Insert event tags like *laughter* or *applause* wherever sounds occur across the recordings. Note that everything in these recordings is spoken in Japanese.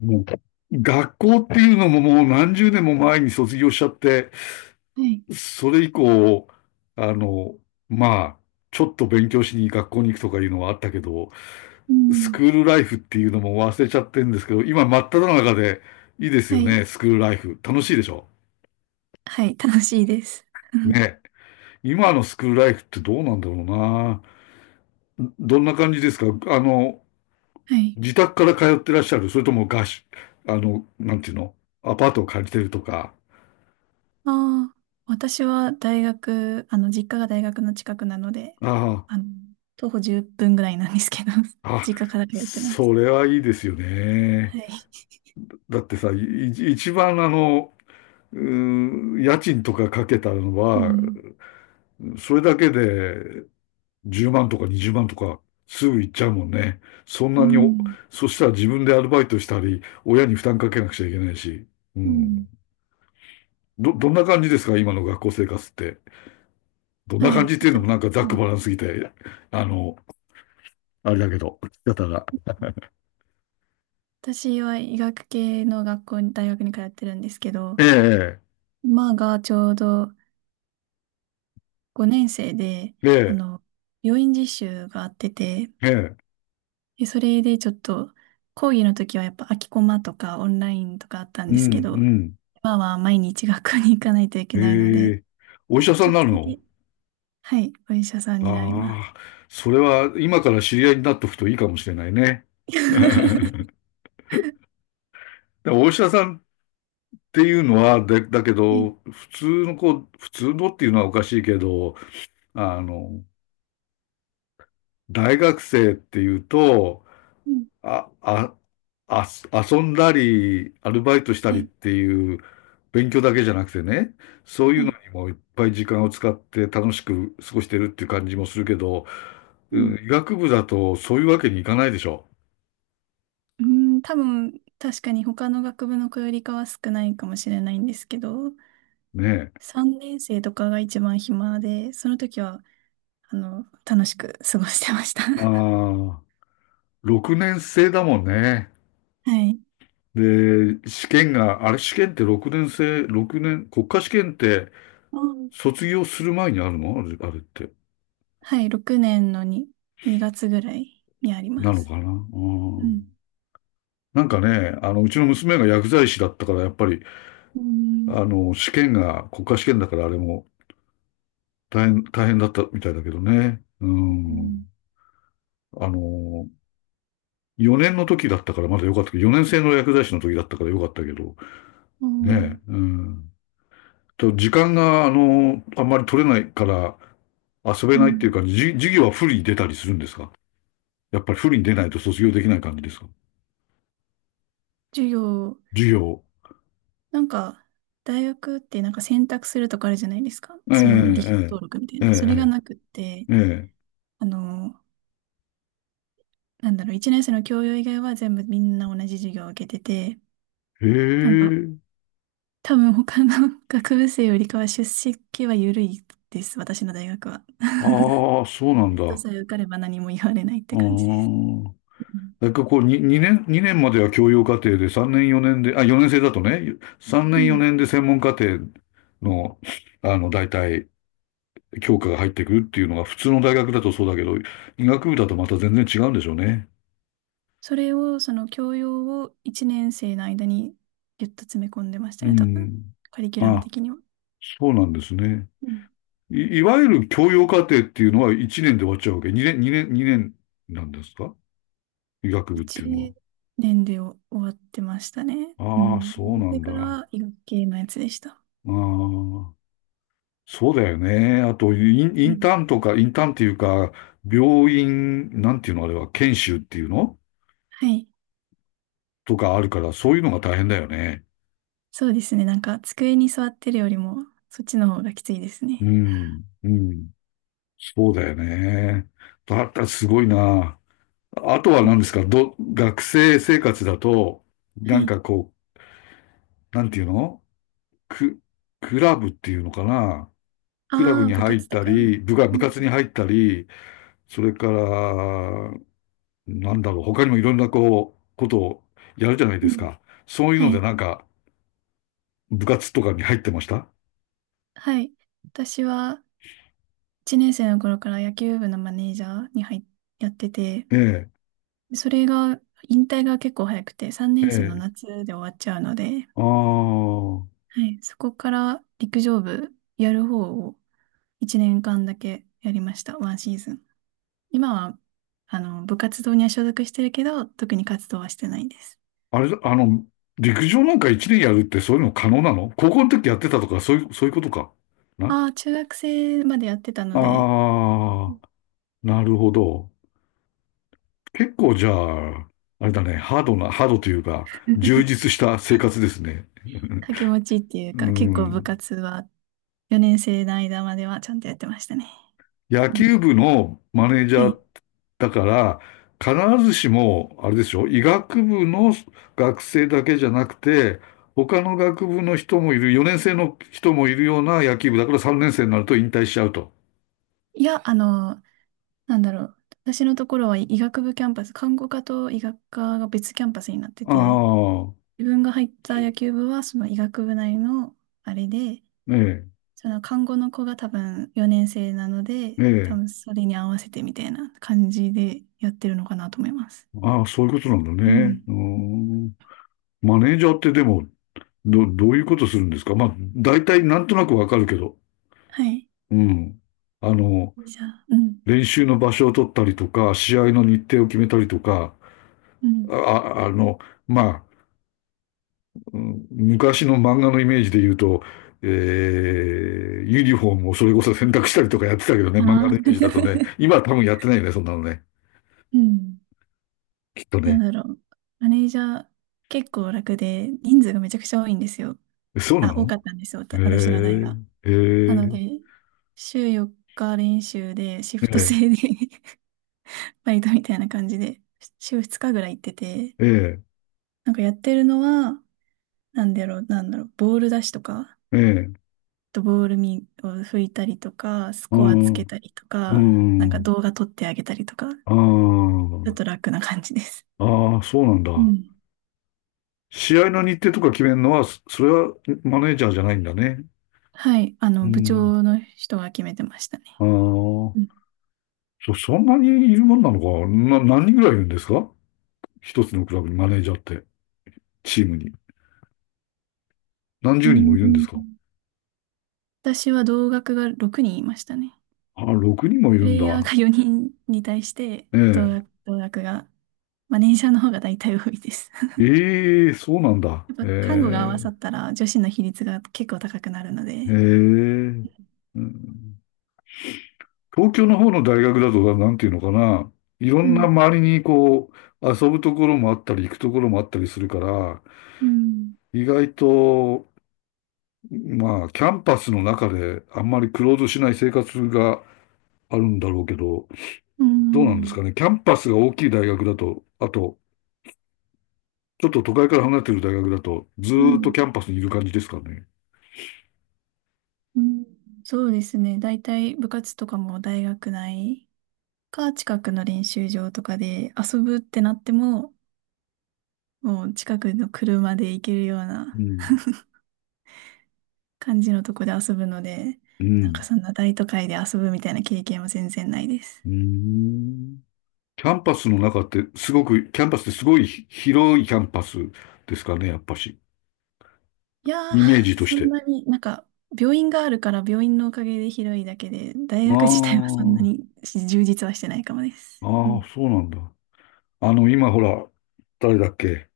もう、学校っていうのももう何十年も前に卒業しちゃって、はい。それ以降、あの、まあ、ちょっと勉強しに学校に行くとかいうのはあったけど、うスん。クールライフっていうのも忘れちゃってるんですけど、今真っ只中でいいですはよい。ね、スクールライフ。楽しいでしょはい。楽しいです。*laughs* うん。ね。今のスクールライフってどうなんだろうな。どんな感じですか？あの、はい。自宅から通ってらっしゃる？それとも合宿、なんていうの？アパートを借りてるとか。ああ、私は大学、実家が大学の近くなので、あああ。の、徒歩10分ぐらいなんですけど、*laughs* あ、実家から通ってまそす。れはいいですよね。はい。だってさ、一番家賃とかかけたのうは、ん。それだけで10万とか20万とかすぐ行っちゃうもんね。そんうなにお、ん。そしたら自分でアルバイトしたり、親に負担かけなくちゃいけないし。ううん。ん。どんな感じですか今の学校生活って。どんなは感い。じっていうのも私、なんかざっうくばんらんすぎて、あの、あれだけど、だったら。私は医学系の学校に、大学に通ってるんですけど、ええ、今がちょうど5年生で、えあえ、の、病院実習があってて、ええ、ええ、で、それでちょっと、講義の時はやっぱ空きコマとかオンラインとかあったんうですけん、うど、ん。今は毎日学校に行かないといけないのえで、え、ちお医ょ、者さんちょにっなとるだの？け、はい、お医者さんになります。ああ、それは今から知り合いになっとくといいかもしれないね。*laughs* *laughs* はでもお医者さんっていうのは、で、だけい。ど、普通の子、普通のっていうのはおかしいけど、あの、大学生っていうと、うん。あ、あ、あ、遊んだり、アルバイトしたはりっい。ていう、勉強だけじゃなくてね、そういはうのい。にもいっぱい時間を使って楽しく過ごしてるっていう感じもするけど、うん。うん、医学部だとそういうわけにいかないでしょ。うー多分、確かに他の学部の子よりかは少ないかもしれないんですけど、ねえ。3年生とかが一番暇で、その時は、楽しく過ごしてました。*laughs* ああ、6年生だもんね。はい。で、試験が、あれ試験って6年生、六年、国家試験ってうん。卒業する前にあるの？あれ、あれって。はい、6年のに、2月ぐらいにありなまのす。かな？ううん。ん。なんかね、うちの娘が薬剤師だったから、やっぱり、うん、試験が国家試験だからあれも大変だったみたいだけどね。ううん。ん、あの、4年の時だったからまだ良かったけど、4年生の薬剤師の時だったから良かったけど、うん、ねえ、うん。時間が、あんまり取れないから遊べうないっていうん。か、授業は不利に出たりするんですか？やっぱり不利に出ないと卒業できない感じですか？授業、授業。なんか、大学ってなんか選択するとかあるじゃないですか。ええ、その、履修登録みたいええ、えな。それがえ、なくって、ええ。えあの、1年生の教養以外は全部みんな同じ授業を受けてて、えへなんか、え。多分他の *laughs* 学部生よりかは出席は緩いです、私の大学は。ああ、そうな *laughs* んテストだ。さえ受かれば何も言われないってうー感じです。ん。うん。なんかこう、に2、年、2年までは教養課程で、3年4年で、あ、4年生だとね、3う年ん。4年で専門課程の、大体、教科が入ってくるっていうのが普通の大学だとそうだけど、医学部だとまた全然違うんでしょうね。それを、その教養を1年生の間にぎゅっと詰め込んでましたうね、多分。ん。カリキュラムあ、的には。そうなんですね。うん。いわゆる教養課程っていうのは1年で終わっちゃうわけ。2年なんですか医学部っていうの1年で終わってましたね。うは。ああ、ん。そうなそれんだ。からあは医学系のやつでした。あ。そうだよね。あと、うインタん。ーンとか、インターンっていうか、病院、なんていうのあれは、研修っていうのはい。とかあるから、そういうのが大変だよね。そうですね。なんか、机に座ってるよりも、そっちの方がきついですね。うん。そうだよね。だったらすごいな。あとはうん。何ですか？学生生活だと、はなんい。かこう、なんていうの？ク、クラブっていうのかな？クラブああ、に部入っ活とたか。り、う部活ん。に入ったり、それから、なんだろう、他にもいろんなことをやるじゃないうですん。か。そういうのはでい。なんか、部活とかに入ってました？はい。私は、1年生の頃から野球部のマネージャーに入っ、やってて、ええ、それが、引退が結構早くて、3え年生のえ。夏で終わっちゃうので、ああ、はい、そこから陸上部やる方を1年間だけやりました、ワンシーズン。今は、部活動には所属してるけど、特に活動はしてないです。あれ、陸上なんか一年やるってそういうの可能なの？高校の時やってたとか、そういうことか。なああ、中学生までやってたので、うあん。 あ、なるほど。結構じゃあ、あれだね、ハードというか、充 *laughs* 実した生活ですね。掛け持ちってい *laughs* ううか、結構部ん。活は4年生の間まではちゃんとやってましたね。野うん。球部のマネージはャーい。だから、必ずしも、あれですよ、医学部の学生だけじゃなくて、他の学部の人もいる、4年生の人もいるような野球部だから3年生になると引退しちゃうと。いや、あの、なんだろう。私のところは医学部キャンパス、看護科と医学科が別キャンパスになってあて、あ、自分が入った野球部はその医学部内のあれで、えその看護の子が多分4年生なので、え多え。分それに合わせてみたいな感じでやってるのかなと思います。ああ、そういうことなんだうね。ん。うーん。マネージャーってでも、どういうことするんですか？まあ、大体なんとなくわかるけど。はい。うん。あの、じゃあ、うん。練習の場所を取ったりとか、試合の日程を決めたりとか、うん。あ、ああの、まあ、うん昔の漫画のイメージで言うと、えー、ユニフォームをそれこそ洗濯したりとかやってたけどね、漫画ああ。のイメージだとね、*laughs* 今は多分やってないよね、そんなのね。うん。きっとなんね。だろう。マネージャー結構楽で人数がめちゃくちゃ多いんですよ。え、そうなあ、多の？かったんですよ。私の代へが。えなのー、で、週4日練習で、シへフトえー、制で *laughs* バイトみたいな感じで、週2日ぐらい行ってて、えー、えなんかやってるのは、なんだろう、ボール出しとか、あー、えー、とボールミを拭いたりとか、スうコアつん、けたりとうか、なんかん、動画撮ってあげたりとか、あちょー、っと楽な感じです。あー、そうなんうだ。ん。試合の日程とか決めるのは、それはマネージャーじゃないんだね。はい、う部ん、長の人が決めてましたね。あうん。あ、そんなにいるもんなのかな、何人ぐらいいるんですか？一つのクラブにマネージャーって、チームに。何う十人もいるんですん。か？私は同学が6人いましたね。あ、6人もいプるんレイヤーだ。が4人に対してえ同え。額、同額が、まあ、年者の方が大体多いです。えー、そうなんだ。*laughs* やっぱ看護が合えわさったら女子の比率が結構高くなるのえ、ええ、で。うん。東京の方の大学だと、なんていうのかな。いろうんなん、周りにこう、遊ぶところもあったり、行くところもあったりするから、うん、意外と、まあ、キャンパスの中であんまりクローズしない生活があるんだろうけど、うどうなんですかん、ね。キャンパスが大きい大学だと、あと、ちょっと都会から離れてる大学だと、ずうーっとん、キャンパスにいる感じですかね。うん。そうですね。大体部活とかも大学内か近くの練習場とかで遊ぶってなっても、もう近くの車で行けるようなうん。感じのとこで遊ぶので、うなんかん。そんな大都会で遊ぶみたいな経験は全然ないです。うーん。キャンパスの中ってすごく、キャンパスってすごい広いキャンパスですかね、やっぱし。いやー、イメージとしそんて。なに、なんか、病院があるから病院のおかげで広いだけで、大あ学自体はそんなにあ、充実はしてないかもです。うあん。あ、そうなんだ。今ほら、誰だっけ？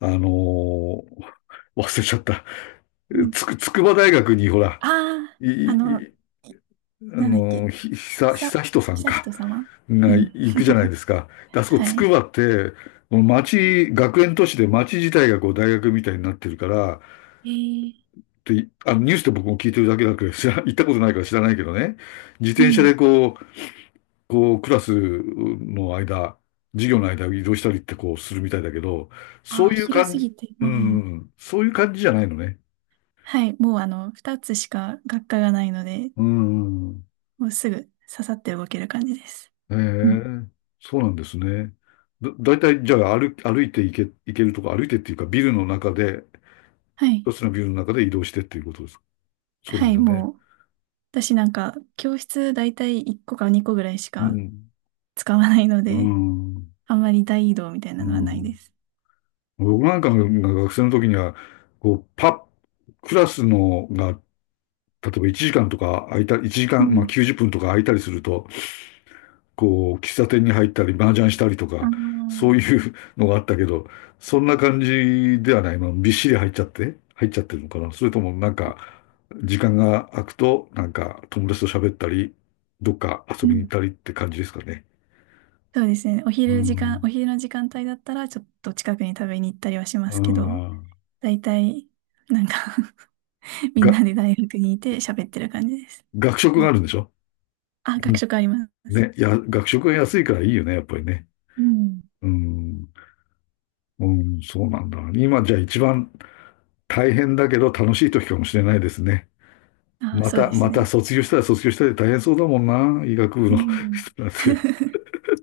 あのー忘れちゃった。うん。筑波大学にほら、あい、あ、い、いあなんだっけ、の、ひ、ひ久、さ、久人さひんさひか、と様。うがん。行くじゃないですか。であ *laughs* そこ、はつくい。ばって、もう町、学園都市で町自体がこう大学みたいになってるから、えー、で、あのニュースで僕も聞いてるだけだけど、行ったことないから知らないけどね、自う転車ん。でこう、こう、クラスの間、授業の間を移動したりってこうするみたいだけど、そあうあ、いう広感すじ、ぎて、ううん。ん、そういう感じじゃないのね。はい。もう、二つしか学科がないので、うん。もうすぐ刺さって動ける感じです。えうん。え、そうなんですね。だいたい、じゃあ歩、歩いていけ、行けるとこ、歩いてっていうか、ビルの中で、はい。一つのビルの中で移動してっていうことですか。そうなはんい、だね。もう、私なんか、教室大体1個か2個ぐらいしうかん。使わないのうで、ん。*laughs* あんまり大移動みたいうなのはないでん。す。僕なんかが学生の時には、こう、パッ、クラスのが、例えば1時間とか空いた、1時う間、まあん。90分とか空いたりすると、こう、喫茶店に入ったり、麻雀したりとああ、か、そうういうのがあったけど、そんな感じではない。まあ、びっしり入っちゃってるのかな。それともなんか、時間が空くと、なんか、友達と喋ったり、どっか遊びに行っん。たりって感じですかね。そうですね。うん。お昼の時間帯だったら、ちょっと近くに食べに行ったりはしまあすけど、あ。大体、なんか *laughs* みんが、なで大学にいて喋ってる感じです。学食うがん。あるんでしょ？あ、う学ん食あります。ね、学食が安いからいいよね、やっぱりね。うん。うん。うん、そうなんだ。今じゃあ一番大変だけど楽しい時かもしれないですね。あ、そうですまたね。卒業したら卒業したで大変そうだもんな。医学部うの人ん。なんて。